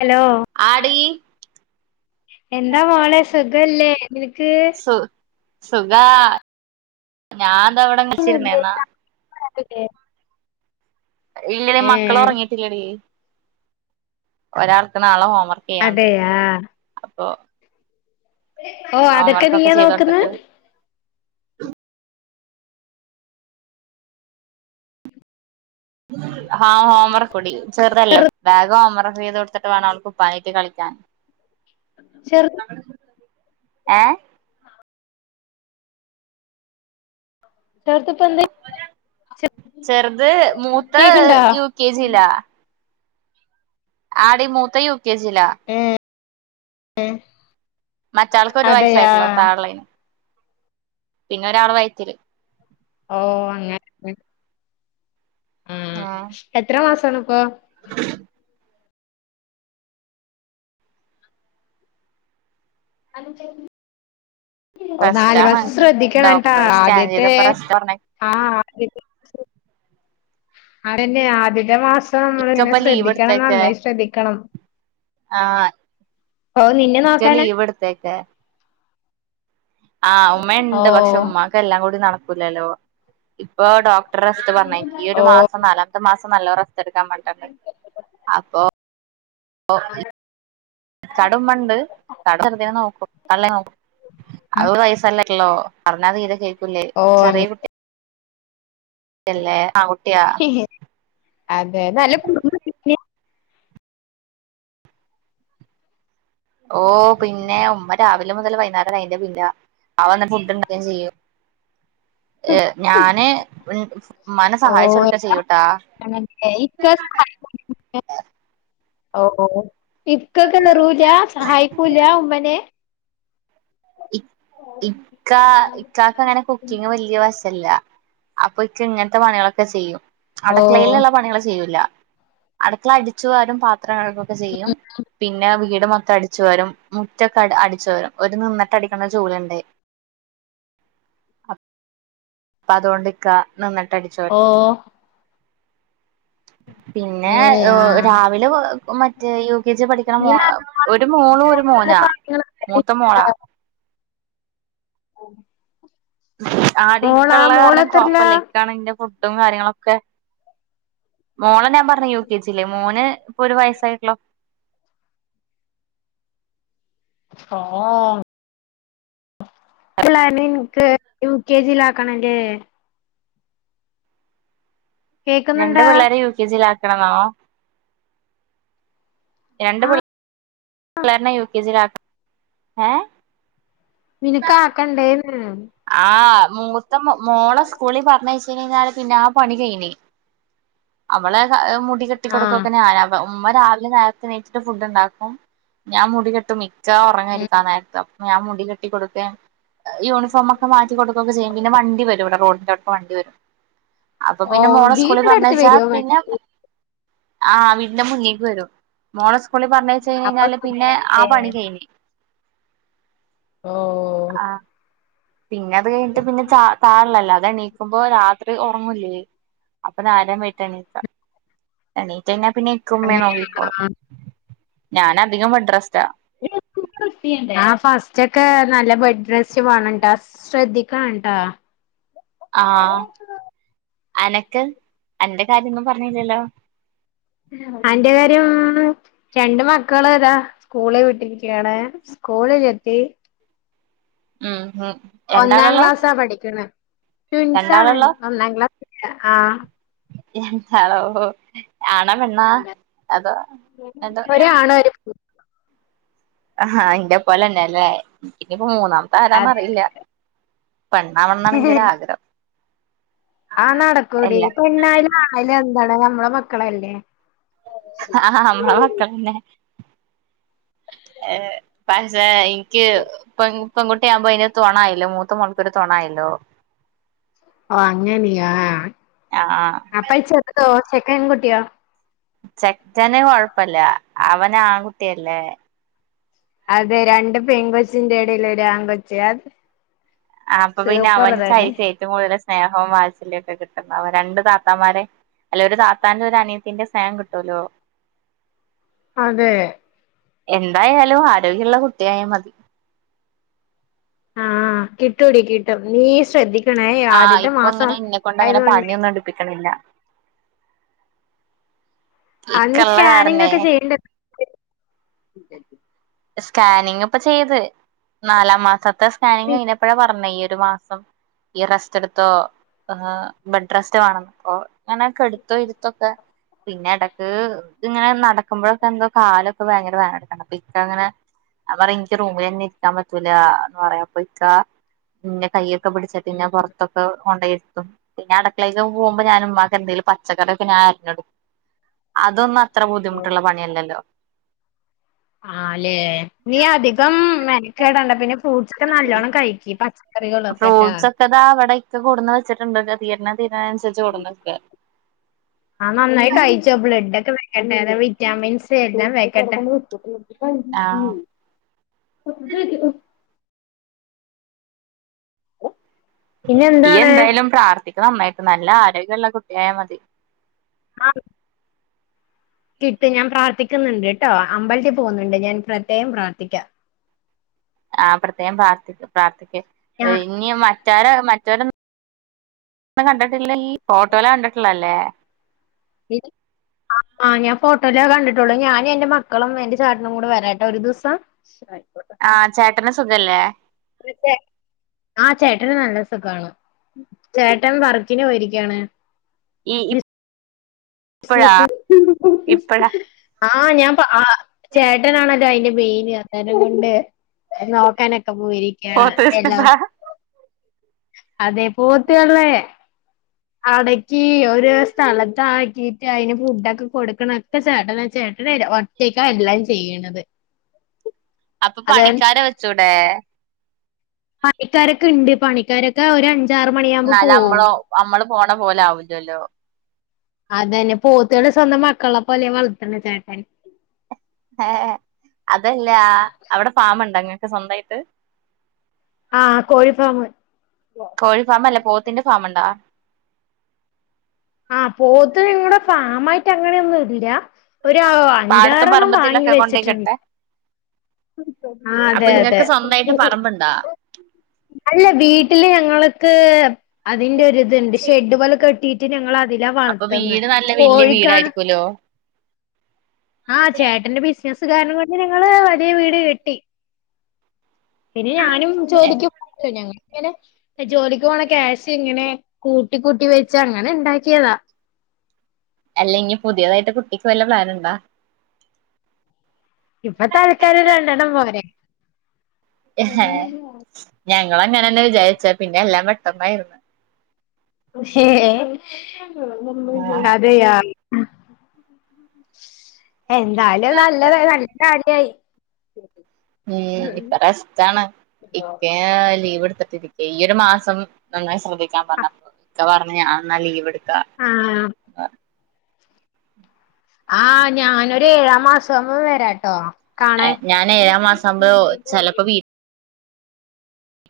Hello? ആടി എന്താ മോളെ സുഖല്ലേ? നിനക്ക്. ഞാതാവിടെ മെച്ചിരുന്നേന്നാ [unintelligible] ഇല്ലടി മക്കള് ഏഹ് ഒറങ്ങിട്ടില്ലടി. ഒരാൾക്ക് നാളെ ഹോംവർക്ക് വെയ്യാണ്ട് അതെയാ അപ്പൊ ഓ അതൊക്കെ ഹോംവർക്കൊക്കെ നീയാ ചെയ്ത് നോക്കുന്ന് കൊടുത്തിട്ട് ആഹ് ഹോംവർക്ക് കുടി ചെറുതല്ലേ ചെറു വേഗം ഹോംവർക്ക് ചെയ്ത് കൊടുത്തിട്ട് വേണം ഉപ്പാനിട്ട് കളിക്കാൻ ചെർത് ഏ കുട്ടോക്ക്പ്പന്തേ [unintelligible] ചെർത് മൂത്ത് യു കെ ജിലാ ആടിമൂത്ത് യു കെ ജില ഏ എ മറ്റാൾക്കരു വയസ്സായിട്ടുള്ളോ താഴളേന് പിന്നെ ഒരാള് വയറ്റില് ഓ അങ്ങനെ ആഹ് എത്ര മാസാണ് പ്പോ? [unintelligible] [unintelligible] ഓ നല് റെസ്റ്റാണ് മാസം ശ്രദ്ധിക്കണം ട്ടോ ഡോക്ടർ സ്കാൻ ആദ്യത്തെ ചെയ്തപ്പോ റെസ്റ്റ് പറഞ്ഞ് ആഹ് ആദ്യത്തെ മാ അയന്നെ ആദ്യത്തെ മാസം പ്പ നമ്മളിങ്ങനെ ഇക്കപ്പൊ ലീവ് ശ്രദ്ധിക്കണം നന്നായി ശ്രദ്ധിക്കണം ആഹ് ഓ നിന്നെ നോക്കാനാ ച്ച്ലിവിട്ത്തേക്ക് ആഹ് ഓ ഉമ്മണ്ട് പക്ഷെ ഉമ്മാക്ക് എല്ലാം കൂടി നടക്കൂലല്ലോ ഇപ്പൊ ഡോക് റെസ്റ്റ്പറഞ്ഞ്. ഓ ഈഒരു മാസം നാലാമത്തെ മാസം നല്ലോം റെസ്റ്റ് എടുക്കാൻ പറഞ്ഞിട്ടുണ്ട്. അപ്പൊ [unintelligible] ഇക്കാടുമ്മണ്ട് [unintelligible] വെറുതെ നോക്കും [unintelligible] അത് വയസല്ല ലോ പറഞ്ഞാ തീരെ കേൾക്കൂല്ലേ ഓ ചെറിയ കുട്ടിയാ ആൺകുട്ടിയാ ഹി ഹി അതെ നല്ല [unintelligible] ഓ പിന്നെ ഉമ്മ രാവിലെ മുതൽ വൈകുന്നേരം അതിന്റെ പിന്ന അവന്ന ഫുഡ് ഉണ്ടാക്ക ചെയ്യും ഏ ഞാന് [unintelligible] സഹായിച്ചു കൊടുക്കുകയാ [unintelligible] ചെയ്യൂട്ടാ ഓഹൊ ഇക്കൊക്കെറൂല സഹായിക്കൂല ഉമ്മനെ? ഇക്ഇക്ക ഇക്കാക്ക് അങ്ങനെ കുക്കിങ് വല്ല്യ വശല്ല അപ്പൊക്കങ്ങനത്തെ പണികളൊക്കെ ചെയ്യും ഓ അടുക്കളയിലുള്ള പണികൾ ചെയ്യൂല്ല അടുക്കള അടിച്ചുവാരും പാത്രം പാത്രം കഴുക ക്കെ ചെയ്യും പിന്നെ വീട് മൊത്തം അടിച്ചു വരും മുറ്റൊക്കെ അടിച്ചു വരും ഒരുനിന്ന് റ്റ അടിക്കുന്ന ജൂല്ണ്ട് അപ്പ അതുകൊണ്ട് ഇക്കാ നിന്നിട്ട് അടിച്ചോ ഓ പിന്നെ അങ്ങനെയാ ഏഹ് രാവിലെ മറ്റേ യു കെ ജി പഠിക്കണ മോ ഇനി ഏഹ് ഒരു മോളും ഒരു മോനാ മൂത്ത മോളാ ഉ [inaudible] ആടി ഇക്കള്ള കാരണം കൊഴപ്പല്ലാ ഇക്കാണ് ഇന്റെ ഫുഡും കാര്യങ്ങളൊക്കെ മോളെ ഞാൻ പറഞ്ഞെ യു കെ ജില് മോന് ഇപ്പൊ ഒരു വയസ്സായി [unintelligible] [unintelligible] യു കെ ജിലാക്കണല്ലേ രണ്ട് കേക്കുന്നുണ്ടാ പിള്ളേരെ യു കെ ജിലാക്കണന്നോ രണ്ട് ആ പിള്ളേ പിള്ളേരനെ യു കെ ജിലാക്ക ഏഹ് നിനക്ക് ആക്കണ്ടേന്ന് ആഹ് മൂത്ത മോ മോളെ സ്കൂളി പറഞ്ഞയച്ച് കയിഞ്ഞാല് പിന്നാ പണി കയിഞ്ഞ് അവളെ മുടി കെട്ടി ആ കൊടുക്കൊക്കെ ഞാനാ ഉമ്മ രാവിലെ നേരത്തെ എണീറ്റിട്ട് ഫുഡ് ഇണ്ടാക്കും ഞാൻ മുടി കെട്ടും മിക് [unintelligible] ഒറങ്ങായിരിക്കാ നേരത്ത് അപ്പൊ ഞാൻ മുടി കെട്ടി കൊടുക്കേം യൂണിഫോമൊക്കെ മാറ്റി കൊടു ക്കെ ചെയ്യും ഈ പിന്നെ വണ്ടി വെരും ഇവിടെ റോഡിന്റെ [unintelligible] വണ്ടി വെരും അപ്പൊ ഓ പിന്നെ മോളെ സ്കൂളി വീട്ടിന്റെ അടുത്ത് പറഞ്ഞയച്ചാ വരുവോ വ പിന്നെ ആഹ് വീടിന്റെ മുന്നിക്ക് വെരും മോളെ സ്‌കൂളി പറഞ്ഞയച്ച് അപ്പൊ കഴിഞ്ഞാല് പിന്നെ ആ സുഖായില്ലേ പണി കഴിഞ്ഞ് ഓഹ് ആ പിന്നെ അത് കഴിഞ്ഞിട്ട് പിന്നെ ചാ തായെള്ളതല്ലേ അതെണീ ക്കുമ്പോ രാത്രി ഒറങ്ങൂല്ലേ അപ്പൊ നാരം വൈകിട്ടാണീക്കാ എണീറ്റ് കഴിഞ്ഞാ പിന്നെ ഇക്കേം ഉമ്മേ നോക്കി അങ്ങനെയാണോ കോളും ഞാൻ അധികം ബഡ് റെസ്റ്റാ [unintelligible] ആഹ് ഫസ്റ്റ് ഒക്കെ നല്ല ബെഡ് റസ്റ്റ് വേണട്ടാ ശ്രദ്ധിക്കണട്ടാ ആഹ് അനക്ക് അന്റെ കാര്യങ്ങൾ പറഞ്ഞില്ലല്ലോ എന്റെ കാര്യം ഉം രണ്ട് മക്കള് ഇതാ സ്കൂളി വിട്ടിരിക്കയാണ് സ്കൂളിലെത്തി ഉം [unintelligible] ഒന്നാം ക്ലാസ്സാ പഠിക്കണ് ട്യുൻസാണ് രണ്ടാളുള്ളോ ഒന്നാം ക്ലാസ്സില് ആഹ് ഹലോ ആണാ പെണ്ണാ അതോ രണ്ടും [unintelligible] ആഹ് ഇന്റെ പോലെന്നെല്ലേ ഇൻ്റെ ഇപ്പോ മൂന്നാമ ഇതരാന്ന് അതെ അറിയില്ലാ പെണ്ണാവണം ഇൻ്റൊരു ആഗ്രഹം ആഹ് നടക്കൂടി പെണ്ണായാലും ആണായാലും എന്താണ് നമ്മളെ മക്കളല്ലേ ആഹ് നമ്മളെ മക്കളെന്നെ ഏഹ് പഷേ ഇൻ ഇൻക്ക് പെ പെങ്കുട്ടി ആവുമ്പോ അയിന് ഒര് തൊണ ആയല്ലോ മൂത്തമോൾക്ക് ഒരു തൊണായല്ലോ ഓഹ് അങ്ങനെയാ അപ്പ ആഹ് ഈ ചെറ്തോ ചെക്കൻകുട്ടിയോ? ചെക്കന് കൊഴപ്പല്ലാ അവന് ആൺകുട്ടിയല്ലേ അതെ രണ്ട് പെൺ കൊച്ചിൻ്റെ എടേല് ഒരു ആൺ കൊച് അത് ആഹ് അപ്പൊ പിന്നെ സൂപ്പർ തന്നെ അവന്ക്കായിരിക്കും ഏറ്റവും കൂടുതൽ സ്നേഹവും വാത്സല്യൊക്കെ കിട്ടുന്നെ അപ്പ രണ്ട് താത്തമാരെ അല്ലാ ഒരു താത്തന്റെ ഒരു അനിയത്തിന്റെ സ്നേഹം കിട്ടുവല്ലോ അതെ എന്തായാലും ആരോഗ്യള്ള കുട്ടിയായ മതി ആഹ് കിട്ടൂടി കിട്ടും നീ ശ്രദ്ധിക്കണേ ഈ ആദ്യത്തെ മാസം ആയത് കൊണ്ടെ ഒന്നും എടുപ്പിക്കണില്ലാ ആ നീ ഇക്കള്ള സ്കാനിങ് കാരണേ ഒക്കെ ചെയ്യേണ്ട സ്കാനിങ് ഇപ്പൊ ചെയ്ത് നാലാം മാസ ത്തെ സ്കാനിങ് കയിഞ്ഞപ്പോഴെ പറഞ്ഞ ഈ ഒരു മാസം ഈ റസ്റ്റ് എടുത്തോ ബെഡ് റസ്റ്റ് വേണം അപ്പൊ അങ്ങനെ കിടത്തോ ഇരുത്തൊക്കെ പിന്നെ എടക്ക് ഇത് ഇങ്ങനെ നടക്കുമ്പോഴൊക്കെ എന്തോ കാലൊക്കെ ഭയങ്കര വേദന എടക്ക്‌ണ്ട് ഇക്കങ്ങനെ ഞാൻ പറയും ഇൻക്ക്‌ റൂമിലെന്നെ ഇരിക്കാൻ പറ്റൂല എന്ന് പറയും അപ്പൊ ഇക്ക ഇന്നെ കൈയൊക്കെ പിടിച്ചിട്ട് ഇന്നെ പൊറത്തൊക്കെ കൊണ്ടോയി ഇര്ത്തും പിന്നെ അടക്കളേക്ക്‌ പോവുമ്പൊ ഞാൻ ഉമ്മാക്കെന്തങ്കിലും പച്ചക്കറിയൊക്കെ ഞാൻ അരഞ്ഞൊടുക്കും അതൊന്നും അത്ര ബുദ്ധിമുട്ടുള്ള പണിയല്ലല്ലോ ആ ല്ലെ നീ അധികം മെനക്കടേണ്ട പിന്നെ ഫ്രൂട്ട്സ് ഒക്കെ നല്ലോണ്ണം കഴിക്കി പ ഫ്രൂട്ട്സ് ഒക്കെതാ ഇവിടെ ഇക്ക കൊടുന്ന് വച്ചിട്ടുണ്ട് തീര്ണ തീര് ണെയ്നൻസ ആഹ് നന്നായി കഴി ബ്ലഡ് ഒക്കെ വെക്കട്ടെ അ വിറ്റാമിൻസ് എല്ലാം വെക്കട്ടെ ആഹ് [inaudible] പിന്നെ ഇയ്യ് എന്താണ് എന്തായാലും പ്രാർത്ഥിക് നന്നായിട്ട് നല്ല ആരോഗ്യള്ള കുട്ടി ആയാമതി ആഹ് കിട്ടും ഞാൻ പ്രാർത്ഥിക്കുന്നുണ്ട്ട്ടോ അമ്പലത്തിൽ പോകുന്നുണ്ട് ഞാൻ പ്രത്യേകം പ്രാർത്ഥിക്കാം ആ പ്രത്യേകം പ്രാർത്ഥി പ്രാർത്ഥിക്ക്. ഞാ ഇനി മറ്റരെ മറ്റ [inaudible] കണ്ടിട്ടില്ലയി ഫോട്ടോലാ കണ്ടിട്ടുള്ളത് ല്ലേ [unintelligible] ആ ആ ഞാൻ ഫോട്ടോലാ കണ്ടിട്ടുള്ളു ഞാനും എന്റെ മക്കളും എന്റെ ചേട്ടനും കൂടെ വരാട്ടോ ഒരു ദിവസം സ് ആയിക്കോട്ടെ ആഹ് ചേട്ടന് സുഖല്ലേ [unintelligible] ആഹ് ചേട്ടന് നല്ല സുഖാണ് ചേട്ടൻ വർക്കിന് പോയിരിക്കയാണ് [unintelligible] ഇപ്പഴാ ഇപ്പഴാ [unintelligible] [inaudible] ആഹ് ഞാൻ പ ആ ചേട്ടനാണല്ലോ അയിന്റെ മെയ്ന് അത് കൊണ്ട് നോക്കാനൊക്കെ പോയിരിക്ക പോത്ത് [unintelligible] അതെ പോത്തക അടക്ക് ഒരു സ്ഥലത്താക്കിട്ട് അതിന് ഫുഡൊക്കെ കൊടുക്കണൊക്കെ ചേട്ടനാ ചേട്ടന് ഒറ്റ റ്റക്കാ എല്ലാം ചെയ്യണത് അപ്പൊ അതെ പണിക്കാരെ വെച്ചൂടെ പണിക്കാരൊക്കെണ്ട് പണിക്കാരൊക്കെ ഒരു അഞ്ച് എന്നാല് നമ്മള് നമ്മള് പോണ പോലെ ആവൂലല്ലോ അതന്നെ പോത്ത്കളെ സ്വന്തം മക്കളെ പോലെയാ വളർത്ത്ണ ചേട്ടൻ ഏ അതല്ല അവിടെ ഫാം ഉണ്ടോ ഇങ്ങക്ക് സ്വന്തമായിട്ട് ആഹ് കോഴി ഫാം കോഴി ഫാം അല്ല പോത്തിന്റെ ഫാം ഉണ്ടോ ആഹ് പോത്ത് ഇങ്ങനെ ഫാമായിട്ട് അങ്ങനെയൊന്നുല്ല ഒരു പാടത്തും അഞ്ചാറെണ്ണം വാങ്ങി പറമ്പത്തിലൊക്കെ കൊണ്ടോയി വെച്ചിട്ട്ണ്ട് കെട്ടാൻ ആ അപ്പൊ അതെ അതെ ഇങ്ങക്ക് സ്വന്തായിട്ട് പറമ്പുണ്ടാ അല്ല വീട്ടില് ഞങ്ങൾക്ക് അതിന്റെ ഒരു ഇത്ണ്ട് ഷെഡ് പോലെ കെട്ടിട്ട് ഞങ്ങളെ അതിലാ അപ്പൊ വീട് വളർത്ത്ന്നത് നല്ല വല്യ കോഴിക്കാണ് വീടായിരിക്കൂലോ ആഹ് ചേട്ടന്റെ ബിസിനസ്സ് കാരണം കൊണ്ട് ഞങ്ങള് വലിയ വീട് കെട്ടി പിന്നെ ഞാനും ഏ ചോദിക്കും [unintelligible] ഇങ്ങനെ ജോലിക്ക് പോണ ക്യാഷ് ഇങ്ങനെ കൂട്ടി കൂട്ടി വെച്ച് അങ്ങനെ ഇണ്ടാക്കിയതാ അല്ലെങ്കിൽ പുതിയതായിട്ട് കുട്ടിക്ക് വല്ല പ്ലാൻ ഉണ്ടാ ഇപ്പ തൽകാലം രണ്ടെണം പോരെ ഏഹ് ഞങ്ങള് അങ്ങന തന്നെ വിചാരിച്ച പിന്നെ എല്ലാം പെട്ടന്നായിരുന്ന് ആ അതെയാ എന്താലും [unintelligible] [unintelligible] ഉം ഇപ്പൊ റസ്റ്റാണ് ഇക്കേ ലീവ് എടുത്തിട്ടിരി ഈ ഒരു മാസം നന്നായി ശ്രദ്ധിക്കാൻ പറഞ്ഞ് ഇക്ക പറഞ്ഞ് ഞാനെന്നാ ലീവ് എടുക്കാം ആഹ് ആഹ് ഞാനൊരു ഏഴാം മാസം ആകുമ്പം വരാട്ടോ കാണാൻ ഞാൻ ഏഴാം മാസം ആവുമ്പോ ചെലപ്പോ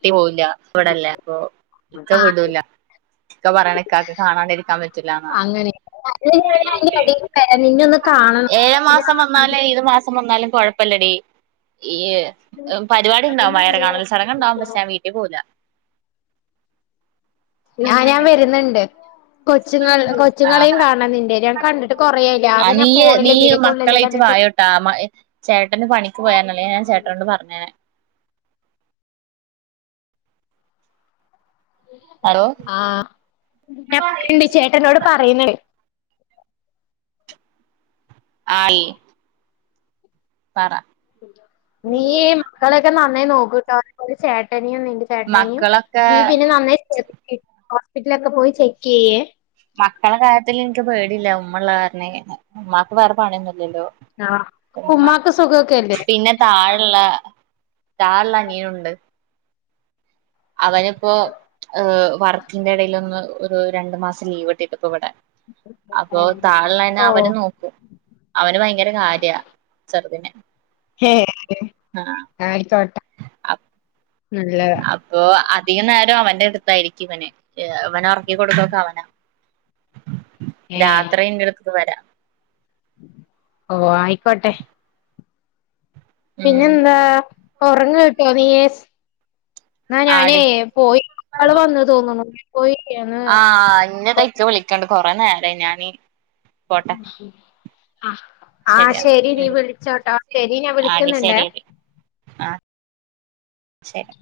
[unintelligible] ഇവിടല്ലേ അപ്പൊ ഇക്ക വിടൂല്ല ഇക്ക പറയണ ഇക്കായ്ക്ക് കാണാണ്ടിരിക്കാൻ പറ്റില്ലാന്നാ അങ്ങനെ [unintelligible] നിന്നെ ഒന്ന് കാണണം ഏഴ് മാസം വന്നാലും ഏത് മാസം വന്നാലും കുഴപ്പില്ലടി ഈ പരിപാടി ഉണ്ടാവും വയറ് കാണൽ ചടങ്ങ് ഉണ്ടാവും പക്ഷെ ഞാൻ വീട്ടിൽ പോവൂല ഞാൻ ഞാൻ വരുന്നുണ്ട് കൊച്ചുങ്ങ കൊച്ചുങ്ങളെയും ആഹ് കാണണം നിന്റെ ഞാൻ കണ്ടിട്ട് കൊറേ ആയി ഞാൻ ആ പിന്നെ നീയ് നീ ഫോണില് വീഡിയോ കോളിലല്ലേ മക്കളായിട്ട് കണ്ടിട്ടുള്ള് [unintelligible] ചേട്ടന് പണിക്ക് [unintelligible] അല്ലേ ഞാൻ ചേട്ടനോട് പറഞ്ഞേനെ ഹലോ ആഹ് [unintelligible] ചേട്ടനോട് പറയുന്നെ [unintelligible] പറ നീ മക്കളൊക്കെ നന്നായി നോക്കട്ടോ [unintelligible] ചേട്ടനും മക്കളൊക്കെ നീ പിന്നെ നന്നായി ഹോസ്പിറ്റലൊക്കെ പോയി ചെക്ക് ചെയ്യേ മക്കള കാര്യത്തിൽ എനിക്ക് പേടിയില്ല ഉമ്മ ഉള്ളെകാരണമേ ഉമ്മാക്ക് വേറെ പണിയൊന്നും ഇല്ലല്ലോ ആഹ് ഉമ്മാക്ക് സുഖക്കെല്ലേ താഴയുള്ള താഴയുള്ള അനിയനുണ്ട് അവനിപ്പോ ഏഹ് വർക്കിന്റെ ഇടയിലൊന്ന് ഒരു രണ്ടു മാസം ലീവ് കിട്ടിട്ട് ഇപ്പ ഇവിടെ അപ്പൊ താഴയുള്ളതിനെ ഓഹ് അവനും നോക്കും അവന് ഭയങ്കര കാര്യ ചെറുതിനെ [unintelligible] ആഹ് ആയിക്കോട്ടെ [unintelligible] നല്ലതാ അപ്പോ അധികം നേരം അവന്റെ അടുത്തായിരിക്കും ഇവന് ഇവനെ ഉറക്കി കൊടുക്കൊക്കെ അവനാ ഏഹ് രാത്രി എന്റെ അടുത്ത് വരാം ഓ ആയിക്കോട്ടെ ഉം പിന്നെ എന്താ ഉറങ്ങ് കേട്ടോ നീയ് എന്ന ഞാനേ ആടി പോയി [unintelligible] തോന്നുന്നു [unintelligible] ആഹ് [unintelligible] വിളിക്കണ്ട് കുറേ നേരായി ഞാനീ ആഹ് ശരിയാ ശരി ഡി നീ വിളിച്ചോട്ടോ ശരി ഞാൻ ആടി വിളിക്കുന്നുണ്ടെ ശരിയെടി ആഹ് ശരി